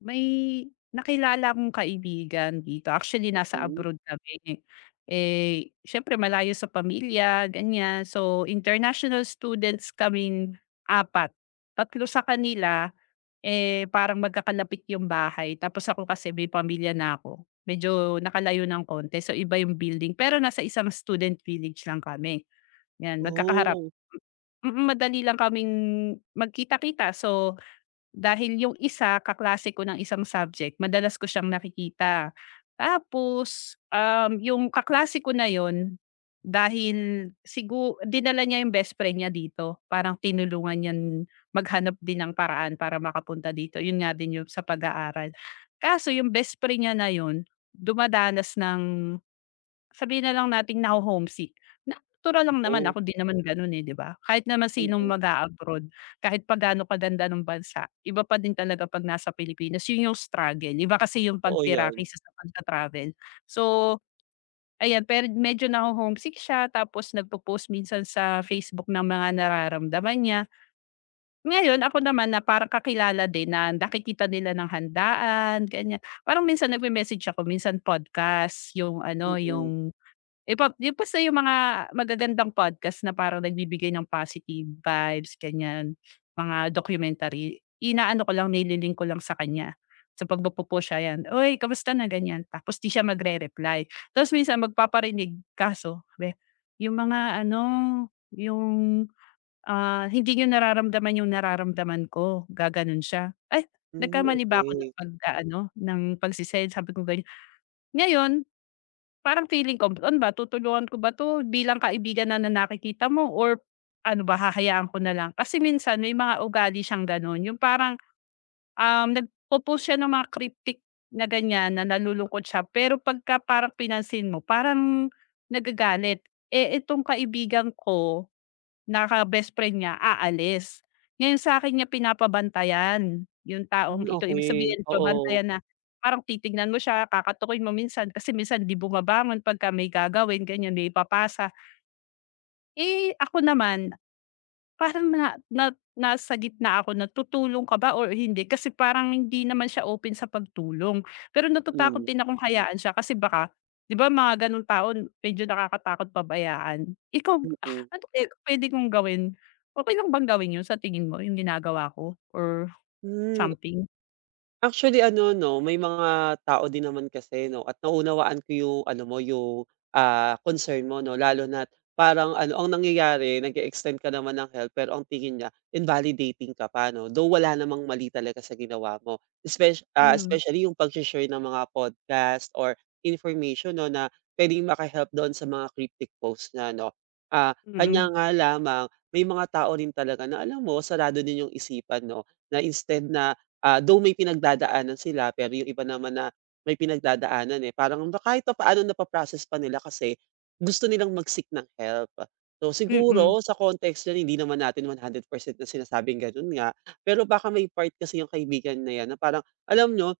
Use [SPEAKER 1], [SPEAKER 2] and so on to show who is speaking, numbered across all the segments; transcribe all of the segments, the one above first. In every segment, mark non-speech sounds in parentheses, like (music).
[SPEAKER 1] May nakilala akong kaibigan dito, actually nasa
[SPEAKER 2] Mm.
[SPEAKER 1] abroad kami. Eh, siyempre malayo sa pamilya, ganyan. So, international students kaming apat. Tatlo sa kanila, eh, parang magkakalapit yung bahay tapos ako kasi may pamilya na ako. Medyo nakalayo ng konti, so iba yung building, pero nasa isang student village lang kami, yan magkakaharap.
[SPEAKER 2] Oo,
[SPEAKER 1] Mm, madali lang kaming magkita-kita, so dahil yung isa kaklase ko ng isang subject madalas ko siyang nakikita. Tapos, yung kaklase ko na yon, dahil siguro dinala niya yung best friend niya dito, parang tinulungan niyan maghanap din ng paraan para makapunta dito, yun nga din yung sa pag-aaral. Kaso yung best friend niya na yon dumadanas ng, sabihin na lang nating, naho-homesick. Natural lang naman,
[SPEAKER 2] totoo.
[SPEAKER 1] ako din naman gano'n, eh, 'di ba? Kahit naman sinong
[SPEAKER 2] Mm.
[SPEAKER 1] mag-a-abroad, kahit pa gaano kaganda ng bansa, iba pa din talaga 'pag nasa Pilipinas. 'Yun yung struggle, iba kasi yung
[SPEAKER 2] Totoo
[SPEAKER 1] pagtira
[SPEAKER 2] 'yan.
[SPEAKER 1] kaysa sa pagta-travel. So, ayan, pero medyo naho-homesick siya tapos nagpo-post minsan sa Facebook ng mga nararamdaman niya. Ngayon ako naman na parang kakilala din na nakikita nila ng handaan, ganiyan. Parang minsan nagme-message ako, minsan podcast, yung ano,
[SPEAKER 2] Mm.
[SPEAKER 1] yung, eh, yung basta yung mga magagandang podcast na parang nagbibigay ng positive vibes, ganyan, mga documentary, inaano ko lang, nililink ko lang sa kanya. So, 'pag siya, yan, "Uy, kamusta na?" ganyan. Tapos 'di siya magre-reply. Tapos minsan magpaparinig, kaso sabi, "Yung mga ano, yung, ah, hindi niyo nararamdaman yung nararamdaman ko." Gaganon siya. "Ay,
[SPEAKER 2] Hmm,
[SPEAKER 1] nagkamali ba ako ng
[SPEAKER 2] okey.
[SPEAKER 1] pag-aano, ng pagse-send?" sabi kong ganyan. Ngayon parang feeling ko, ano ba, tutulungan ko ba 'to bilang kaibigan na, na nakikita mo, or ano ba, hahayaan ko na lang? Kasi minsan may mga ugali siyang gano'n, yung parang, nagpo-post siya ng mga cryptic na ganyan, na nalulungkot siya pero pagka parang pinansin mo parang nagagalit. Eh, itong kaibigan ko, naka-best friend niya, aalis. Ngayon sa'kin niya pinapabantayan yung taong
[SPEAKER 2] Hmm,
[SPEAKER 1] ito. Ibig
[SPEAKER 2] okey.
[SPEAKER 1] sabihin
[SPEAKER 2] Oo.
[SPEAKER 1] babantayan na parang titignan mo siya, kakatukin mo minsan kasi minsan 'di bumabangon pagka may gagawin, ganyan, may ipapasa. Eh, ako naman parang na na nasa gitna, ako na tutulong ka ba or hindi, kasi parang hindi naman siya open sa pagtulong. Pero natatakot
[SPEAKER 2] Hmm.
[SPEAKER 1] din akong hayaan siya kasi baka, 'di ba, mga gano'ng tao medyo nakakatakot pabayaan. Ikaw,
[SPEAKER 2] Mm.
[SPEAKER 1] ano kaya pwede kong gawin? Okey lang bang gawin 'yun sa tingin mo, 'yung ginagawa ko or
[SPEAKER 2] Hmm.
[SPEAKER 1] something?
[SPEAKER 2] Actually ano 'no, may mga tao din naman kasi 'no at naunawaan ko yung ano mo, yung, concern mo 'no, lalo na't parang ano, ang nangyayari nag-e-extend ka naman ng help pero ang tingin niya invalidating ka pa 'no, though wala namang mali talaga sa ginawa mo. Espec ah,
[SPEAKER 1] Hmm.
[SPEAKER 2] especially yung pag-she-share ng mga podcast or information 'no, na puwedeng maka-help doon sa mga cryptic post niya 'no. Ah,
[SPEAKER 1] Mm,
[SPEAKER 2] kanya nga lamang may mga tao rin talaga na alam mo sarado din yung isipan 'no, na instead na. Though may pinagdadaanan sila, pero yung iba naman na may pinagdadaanan, eh, parang kahit papaano napa-process pa nila kasi gusto nilang mag-seek ng help. So,
[SPEAKER 1] mm,
[SPEAKER 2] siguro
[SPEAKER 1] mm,
[SPEAKER 2] sa context niyan hindi naman natin 100% na sinasabing gano'n nga, pero baka may part kasi yung kaibigan na 'yan na parang alam nyo.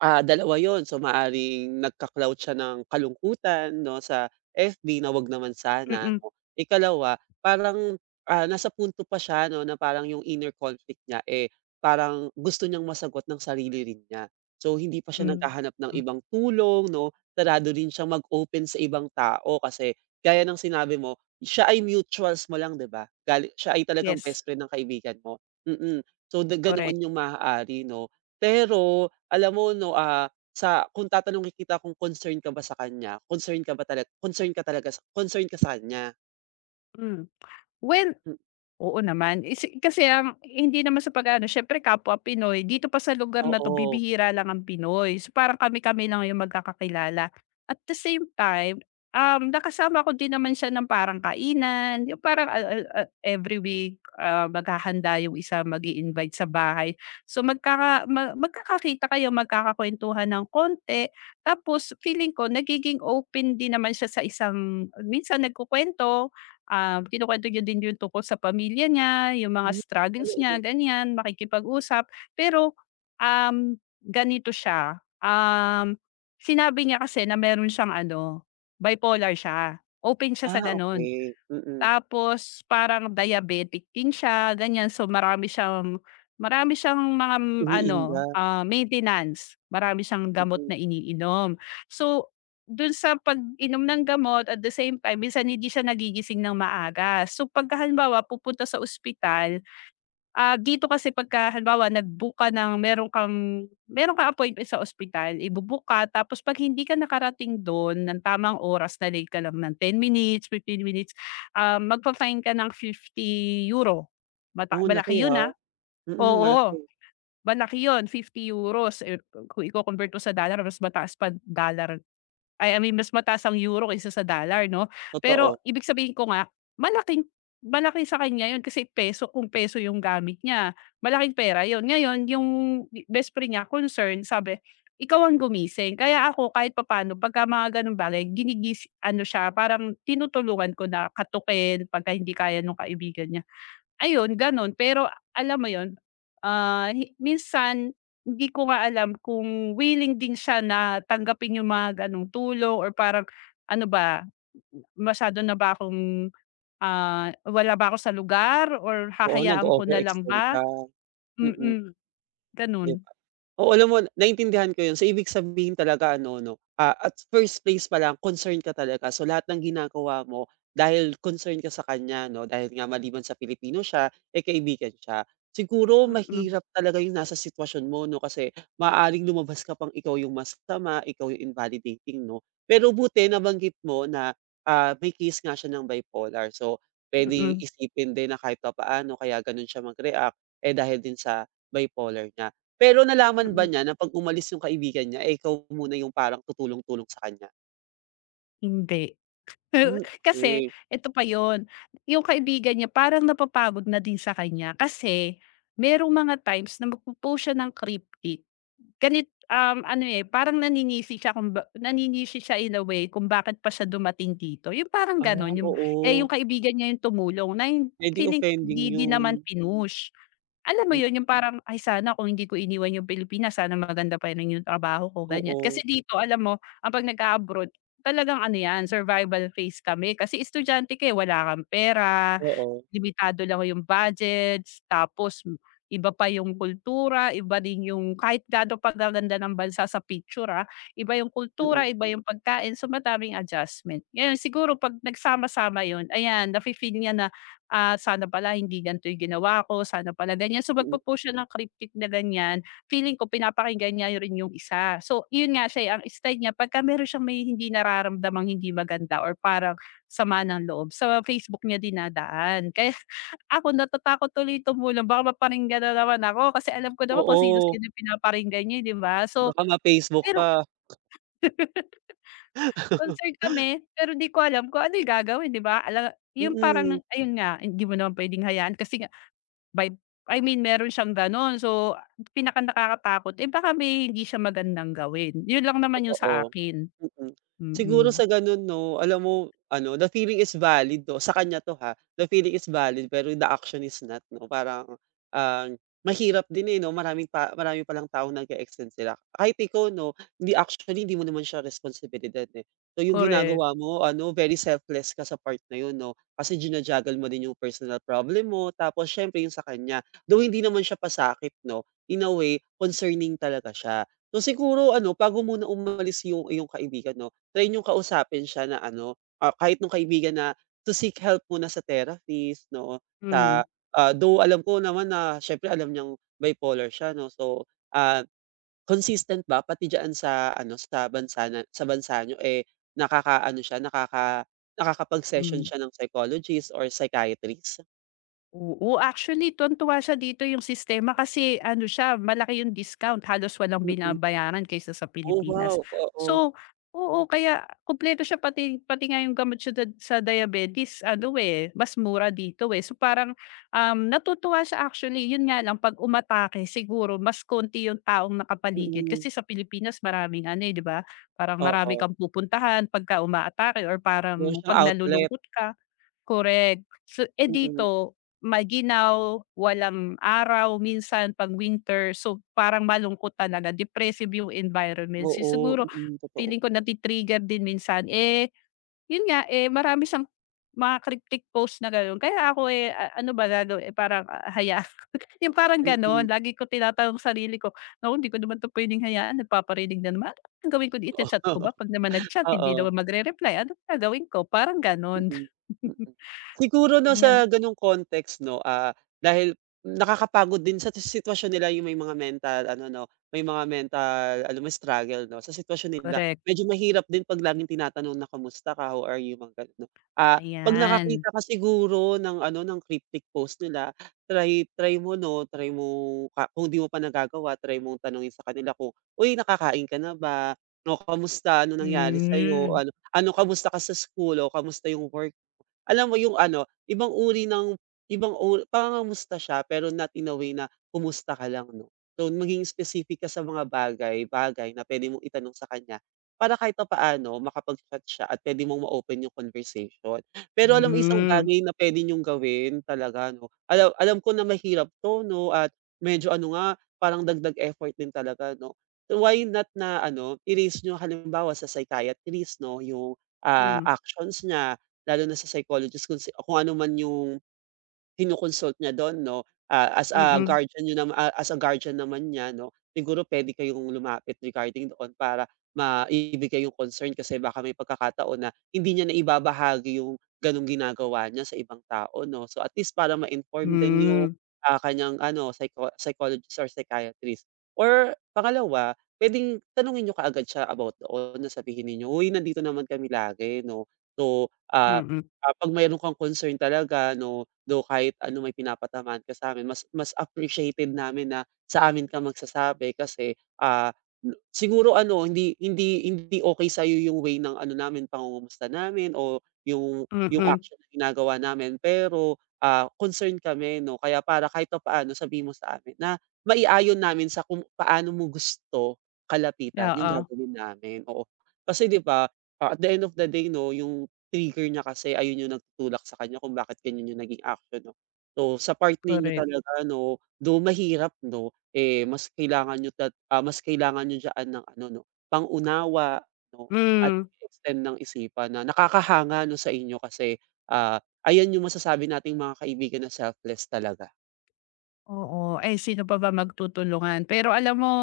[SPEAKER 2] Dalawa yon. So, maaaring nagka-clout siya ng kalungkutan 'no, sa FB na 'wag naman sana
[SPEAKER 1] mm.
[SPEAKER 2] 'no. Ikalawa, parang, nasa punto pa siya 'no, na parang yung inner conflict niya, eh, parang gusto niyang masagot ng sarili rin niya. So, hindi pa siya
[SPEAKER 1] Mm,
[SPEAKER 2] naghahanap ng
[SPEAKER 1] mm.
[SPEAKER 2] ibang tulong 'no, sarado rin siyang mag-open sa ibang tao kasi gaya ng sinabi mo, siya ay mutuals mo lang 'di ba? Gali siya ay talagang
[SPEAKER 1] Yes,
[SPEAKER 2] best friend ng kaibigan mo. Mm. Mm. So, da
[SPEAKER 1] correct.
[SPEAKER 2] ganoon yung maaari 'no. Pero alam mo 'no, sa kung tatanungin kita kung concerned ka ba sa kanya, concerned ka ba talaga concerned ka sa kanya?
[SPEAKER 1] Hmm. when
[SPEAKER 2] Hmm,
[SPEAKER 1] Oo naman, is kasi ang hindi naman sa pag-aano, siyempre kapwa Pinoy, dito pa sa lugar na 'to
[SPEAKER 2] oo.
[SPEAKER 1] bibihira lang ang Pinoy, so parang kami-kami lang yung magkakakilala. At the same time, nakasama ko din naman siya ng parang kainan, yung parang al al a every week, maghahanda yung isa, mag invite sa bahay. So magkakakita kayo, magkakakuwentuhan ng konti, tapos feeling ko nagiging open din naman siya sa isang minsan nagkukuwento. Kinukuwento niya din yung tungkol sa pamilya niya, yung mga
[SPEAKER 2] Hmm, ano,
[SPEAKER 1] struggles niya, ganyan, makikipag-usap. Pero, ganito siya, sinabi niya kasi na meron siyang ano, bipolar siya, open siya sa gano'n.
[SPEAKER 2] okey, mm.
[SPEAKER 1] Tapos parang diabetic din siya, ganyan. So marami siyang, marami siyang mga mm,
[SPEAKER 2] Iniinda,
[SPEAKER 1] ano, maintenance. Marami siyang gamot
[SPEAKER 2] mm.
[SPEAKER 1] na iniinom. So dun sa pag-inom ng gamot, at the same time minsan hindi siya nagigising ng maaga. So pagka halimbawa pupunta sa ospital, dito kasi pagka halimbawa nag-book ka ng meron kang appointment sa ospital, ibo-book ka tapos 'pag hindi ka nakarating dun ng tamang oras, na late ka lang ng 10 minutes, 15 minutes, magfa-fine ka ng €50.
[SPEAKER 2] Oo, ang laki,
[SPEAKER 1] Malaki yun,
[SPEAKER 2] ha?
[SPEAKER 1] ah.
[SPEAKER 2] Mm, malaki.
[SPEAKER 1] Oo. Malaki yun, €50 eh, kung iko-convert mo sa dollar mas mataas pa dollar, ay, I mean mas mataas ang euro kaysa sa dollar, 'no. Pero
[SPEAKER 2] Totoo.
[SPEAKER 1] ibig sabihin ko nga, malaking malaki sa kanya yun kasi peso, kung peso yung gamit niya, malaking pera yun. Ngayon yung best friend niya concern, sabi, "Ikaw ang gumising." Kaya ako kahit papaano pagka mga gano'ng bagay, ginigisi ano siya, parang tinutulungan ko na katukin pagka hindi kaya nung kaibigan niya. Ayun gano'n, pero alam mo 'yun, ah, minsan hindi ko nga alam kung willing din siya na tanggapin yung mga gano'ng tulong, or parang, ano ba, masyado na ba akong, ah, wala ba ako sa lugar, or
[SPEAKER 2] Oo,
[SPEAKER 1] hahayaan ko na lang
[SPEAKER 2] nag-o-overextend
[SPEAKER 1] ba?
[SPEAKER 2] ka, mm.
[SPEAKER 1] Mm, gano'n.
[SPEAKER 2] 'Di ba? Oo, alam mo naintindihan ko 'yun. So, ibig sabihin talaga ano 'no, at first place pa lang concern ka talaga. So, lahat ng ginagawa mo dahil concern ka sa kanya 'no, dahil nga maliban sa Pilipino siya, eh, kaibigan siya. Siguro
[SPEAKER 1] Mm,
[SPEAKER 2] mahirap talaga 'yung nasa sitwasyon mo 'no, kasi maaaring lumabas ka pang ikaw 'yung masama, ikaw 'yung invalidating 'no. Pero buti nabanggit mo na, may case nga siya ng bipolar. So, puwedeng
[SPEAKER 1] mm,
[SPEAKER 2] isipin din na kahit papaano kaya gano'n siya mag-react, eh, dahil din sa bipolar niya. Pero nalaman ba
[SPEAKER 1] mm,
[SPEAKER 2] niya na 'pag umalis yung kaibigan niya, eh, ikaw muna yung parang tutulong-tulong sa kanya?
[SPEAKER 1] hindi. (laughs)
[SPEAKER 2] Hmm,
[SPEAKER 1] Kasi
[SPEAKER 2] okey.
[SPEAKER 1] eto pa yon, yung kaibigan niya parang napapagod na din sa kanya kasi merong mga times na magpo-post siya ng cryptic. Um, ano, eh, parang naninisi siya, kung ba naninisi siya in a way kung bakit pa siya dumating dito, yung parang
[SPEAKER 2] Ah,
[SPEAKER 1] gano'n, yung, eh, yung
[SPEAKER 2] oo.
[SPEAKER 1] kaibigan niya yung tumulong, na yung
[SPEAKER 2] Eh, di
[SPEAKER 1] feeling
[SPEAKER 2] offending
[SPEAKER 1] hindi din
[SPEAKER 2] yun.
[SPEAKER 1] naman pinush. Alam mo
[SPEAKER 2] Hmm,
[SPEAKER 1] yun, yung parang, "Ay sana kung hindi ko iniwan yung Pilipinas, sana maganda pa rin yung trabaho ko," ganyan. Kasi
[SPEAKER 2] oo,
[SPEAKER 1] dito alam mo, ang 'pag nag abroad talagang ano yan, survival phase kami kasi estudyante ka, eh, wala kang pera.
[SPEAKER 2] oo.
[SPEAKER 1] Limitado lang yung budgets, tapos, iba pa yung kultura, iba din yung, kahit gaano pa ng bansa sa picture, ah, iba yung kultura,
[SPEAKER 2] Mm,
[SPEAKER 1] iba yung pagkain, so madaming adjustment. Ngayon siguro 'pag nagsama-sama yun, ayan nafi-feel niya na, ah, sana pala hindi ganito yung ginawa ko, sana pala ganyan. So
[SPEAKER 2] mm.
[SPEAKER 1] magpo-post siya ng cryptic na ganyan, feeling ko pinapakinggan niya rin yung isa. So yun nga siya, eh, ang style niya pagka meron siyang may hindi nararamdamang hindi maganda, or parang sama ng loob, sa Facebook niya dinadaan. Kaya (laughs) ako natatakot tuloy tumulong baka maparinggan na naman ako kasi alam ko naman kung
[SPEAKER 2] Oo,
[SPEAKER 1] sino-sino yung pinaparinggan niya, eh, 'di ba? So,
[SPEAKER 2] baka ma-Facebook
[SPEAKER 1] pero
[SPEAKER 2] ka.
[SPEAKER 1] (laughs) concerned
[SPEAKER 2] (laughs)
[SPEAKER 1] kami, pero 'di ko alam kung ano yung gagawin, 'di ba? Ala yung parang
[SPEAKER 2] Mm.
[SPEAKER 1] ayun nga, hindi mo naman puwedeng hayaan kasi nga, by I mean meron siyang gano'n. So, pinaka nakakatakot, eh, baka may hindi siya magandang gawin. Yun lang naman yung sa
[SPEAKER 2] Totoo,
[SPEAKER 1] akin.
[SPEAKER 2] mm. Siguro
[SPEAKER 1] Mm,
[SPEAKER 2] sa gano'n 'no, alam mo ano, the feeling is valid 'no, sa kanya 'to ha, the feeling is valid pero the action is not 'no, parang, ah, mahirap din, eh, 'no, maraming pa marami palang tao nag-e-extend sila. Kahit ikaw 'no, hindi actually hindi mo naman siya responsibilidad, eh. So yung
[SPEAKER 1] correct.
[SPEAKER 2] ginagawa mo ano, very selfless ka sa part na yun 'no, kasi jina-juggle mo din yung personal problem mo tapos siyempre yung sa kanya. Though hindi naman siya pasakit 'no, in a way, concerning talaga siya. So, siguro ano bago muna umalis yung iyong kaibigan 'no, try niyong kausapin siya na ano, kahit nung kaibigan na to seek help muna sa therapist 'no,
[SPEAKER 1] Hmm,
[SPEAKER 2] sa, though alam ko naman na syempre alam niyang bipolar siya 'no, so, ah, consistent ba pati diyaan sa ano, sa bansa na sa bansa niyo, eh, nakaka ano siya nakaka nakakapag-session
[SPEAKER 1] hmm.
[SPEAKER 2] siya ng psychologist or psychiatrist?
[SPEAKER 1] Oo, actually tuwang-tuwa siya dito, yung sistema kasi ano siya, malaki yung discount, halos walang
[SPEAKER 2] Mm.
[SPEAKER 1] binabayaran kaysa sa
[SPEAKER 2] Oh,
[SPEAKER 1] Pilipinas.
[SPEAKER 2] wow, oo.
[SPEAKER 1] So, oo, kaya kumpleto siya, pati pati nga yung gamot, siya sa diabetes ano, eh, mas mura dito, eh. So, parang, natutuwa siya, actually yun nga lang 'pag umatake siguro mas konti yung taong nakapaligid
[SPEAKER 2] Mm,
[SPEAKER 1] kasi sa Pilipinas maraming ano, eh, 'di ba? Parang marami
[SPEAKER 2] oo.
[SPEAKER 1] kang pupuntahan pagka umaatake, or parang
[SPEAKER 2] Meron siyang
[SPEAKER 1] 'pag
[SPEAKER 2] outlet,
[SPEAKER 1] nalulungkot ka. Correct. So, eh,
[SPEAKER 2] mm.
[SPEAKER 1] dito maginaw, walang araw, minsan 'pag winter, so parang malungkot talaga, depressive yung environment. So,
[SPEAKER 2] Oo,
[SPEAKER 1] siguro
[SPEAKER 2] mm, totoo.
[SPEAKER 1] feeling ko nati-trigger din minsan. Eh, yun nga, eh, marami siyang mga cryptic post na gano'n. Kaya ako, eh, ano ba lalo, eh, parang, ah, hayaan (laughs) yung parang gano'n.
[SPEAKER 2] Mm.
[SPEAKER 1] Lagi ko tinatanong sarili ko, "Naku, hindi ko naman 'to puwedeng hayaan, nagpaparinig na naman. Ang gawin ko, i chat ko ba?
[SPEAKER 2] (laughs)
[SPEAKER 1] 'Pag naman nag-chat
[SPEAKER 2] Oo.
[SPEAKER 1] hindi
[SPEAKER 2] Oo.
[SPEAKER 1] naman magre-reply, ano kaya gawin ko?" Parang gano'n.
[SPEAKER 2] Mm,
[SPEAKER 1] (laughs)
[SPEAKER 2] mm. Siguro 'no
[SPEAKER 1] Ganyan,
[SPEAKER 2] sa gano'ng context 'no, dahil nakakapagod din sa sitwasyon nila yung may mga mental ano 'no, may mga mental alam mo struggle 'no, sa sitwasyon nila.
[SPEAKER 1] correct.
[SPEAKER 2] Medyo mahirap din 'pag laging tinatanong na, "Kamusta ka? How are you?" Mga gano'n 'no. Ah, 'pag
[SPEAKER 1] Ayan.
[SPEAKER 2] nakakita ka siguro ng ano, ng cryptic post nila, try try mo 'no, try mo ka kung di mo pa nagagawa, try mong tanungin sa kanila kung, "Uy, nakakain ka na ba? O kamusta? Ano nangyari sa'yo?"
[SPEAKER 1] Hmm,
[SPEAKER 2] Ano kamusta ka sa school o kamusta yung work alam mo yung ano, ibang uri ng ibang uri pangangamusta siya pero not in a way na kumusta ka lang 'no. So maging specific ka sa mga bagay-bagay na pwede mong itanong sa kanya para kahit papaano makapag-chat siya at pwede mong ma-open yung conversation. Pero alam mo isang
[SPEAKER 1] hmm,
[SPEAKER 2] bagay na pwede niyong gawin talaga 'no, alam alam ko na mahirap 'to 'no at medyo ano nga, parang dagdag effort din talaga 'no. So why not na ano, i-raise niyo halimbawa sa psychiatrist 'no, yung,
[SPEAKER 1] hmm,
[SPEAKER 2] actions niya. Lalo na sa psychologist kung ano man yung kino-consult niya dun 'no,
[SPEAKER 1] mm,
[SPEAKER 2] as a guardian naman niya 'no, siguro puwede kayong lumapit regarding doon para maibigay yung concern kasi baka may pagkakataon na hindi niya naibabahagi yung gano'ng ginagawa niya sa ibang tao 'no. So, at least para ma-inform din yung,
[SPEAKER 1] hmm,
[SPEAKER 2] kanyang ano psychologist or psychiatrist. Or pangalawa, puwedeng tanungin niyo kaagad siya about doon na sabihin ninyo, "Uy, nandito naman kami lagi 'no, so,
[SPEAKER 1] mm,
[SPEAKER 2] 'pag mayro'n kang concern talaga 'no." Though kahit ano may pinapatamaan ka sa amin, mas mas appreciated namin na sa amin ka magsasabi kasi, ah, siguro ano hindi hindi hindi okey sa'yo yung way ng ano namin pangungumusta namin o yung
[SPEAKER 1] mm,
[SPEAKER 2] action na ginagawa namin pero, concerned kami 'no kaya para kahit papaano sabi mo sa amin na maiayon namin sa kung paano mo gusto kalapitan yung
[SPEAKER 1] oo,
[SPEAKER 2] gagawin namin, oo. Kasi 'di ba, at the end of the day 'no yung trigger niya kasi ayun yung nagtutulak sa kanya kung bakit ganyan yung naging action 'no. So sa part ninyo
[SPEAKER 1] correct.
[SPEAKER 2] talaga 'no, mahirap 'no, eh, mas kailangan niyo diyan ng ano 'no, pangunawa 'no at
[SPEAKER 1] Hmm,
[SPEAKER 2] extend ng isipan na nakakahanga 'no sa inyo kasi, ayan yung masasabi nating mga kaibigan na selfless talaga.
[SPEAKER 1] oo. Ay sino pa ba magtutulungan, pero alam mo,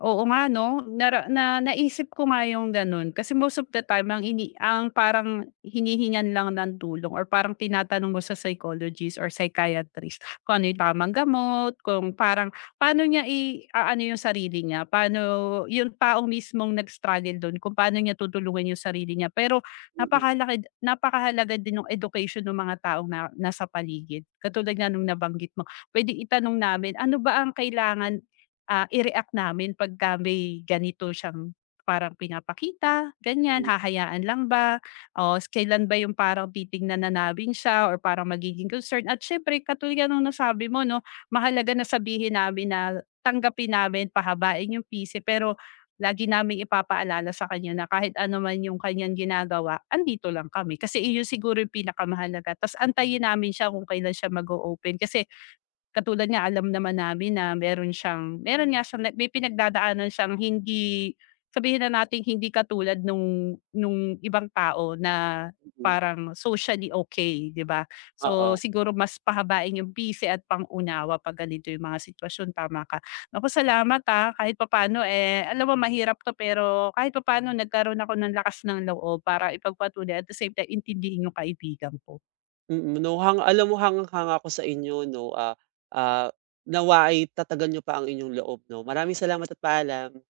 [SPEAKER 1] oo nga 'no, nara na naisip ko nga yung gano'n kasi most of the time ang ini ang parang hinihingan lang ng tulong, or parang tinatanong mo sa psychologist or psychiatrist kung ano yung tamang gamot, kung parang paano niya i-aano yung sarili niya, paano yung taong mismong nag-struggle dun kung paano niya tutulungan yung sarili niya. Pero
[SPEAKER 2] Mm,
[SPEAKER 1] napakahalaga din yung education ng mga taong na nasa paligid. Katulad nga nung nabanggit mo, pwede itanong namin, "Ano ba ang kailangan, ah, i-react namin pagka may ganito siyang parang pinapakita, ganyan,
[SPEAKER 2] mm,
[SPEAKER 1] hahayaan lang ba? O kailan ba yung parang titignan na namin siya, or parang magiging concern?" At syempre, katulad nga nung nasabi mo, no, mahalaga na sabihin namin na tanggapin namin, pahabain yung PC, pero lagi namin ipapaalala sa kanya na kahit ano man yung kanyang ginagawa, andito lang kami. Kasi iyon siguro yung pinakamahalaga. Tapos antayin namin siya kung kailan siya mag-open. Kasi katulad niya, alam naman namin na meron siyang, meron nga siyang na may pinagdadaanan siyang hindi, sabihin na natin, hindi katulad nung ibang tao na
[SPEAKER 2] mm.
[SPEAKER 1] parang socially okay, 'di ba? So,
[SPEAKER 2] Oo,
[SPEAKER 1] siguro mas pahabain yung pisi at pangunawa unawa 'pag ganito yung mga sitwasyon, tama ka. Naku, salamat, ah, kahit papaano, eh, alam mo mahirap 'to pero kahit papaano nagkaroon ako ng lakas ng loob para ipagpatuloy at the same time intindihin yung kaibigan ko.
[SPEAKER 2] mm, 'no alam mo hangang-hanga ako sa inyo 'no, ah, nawa'y tatagan niyo pa ang inyong loob 'no. Maraming salamat at paalam.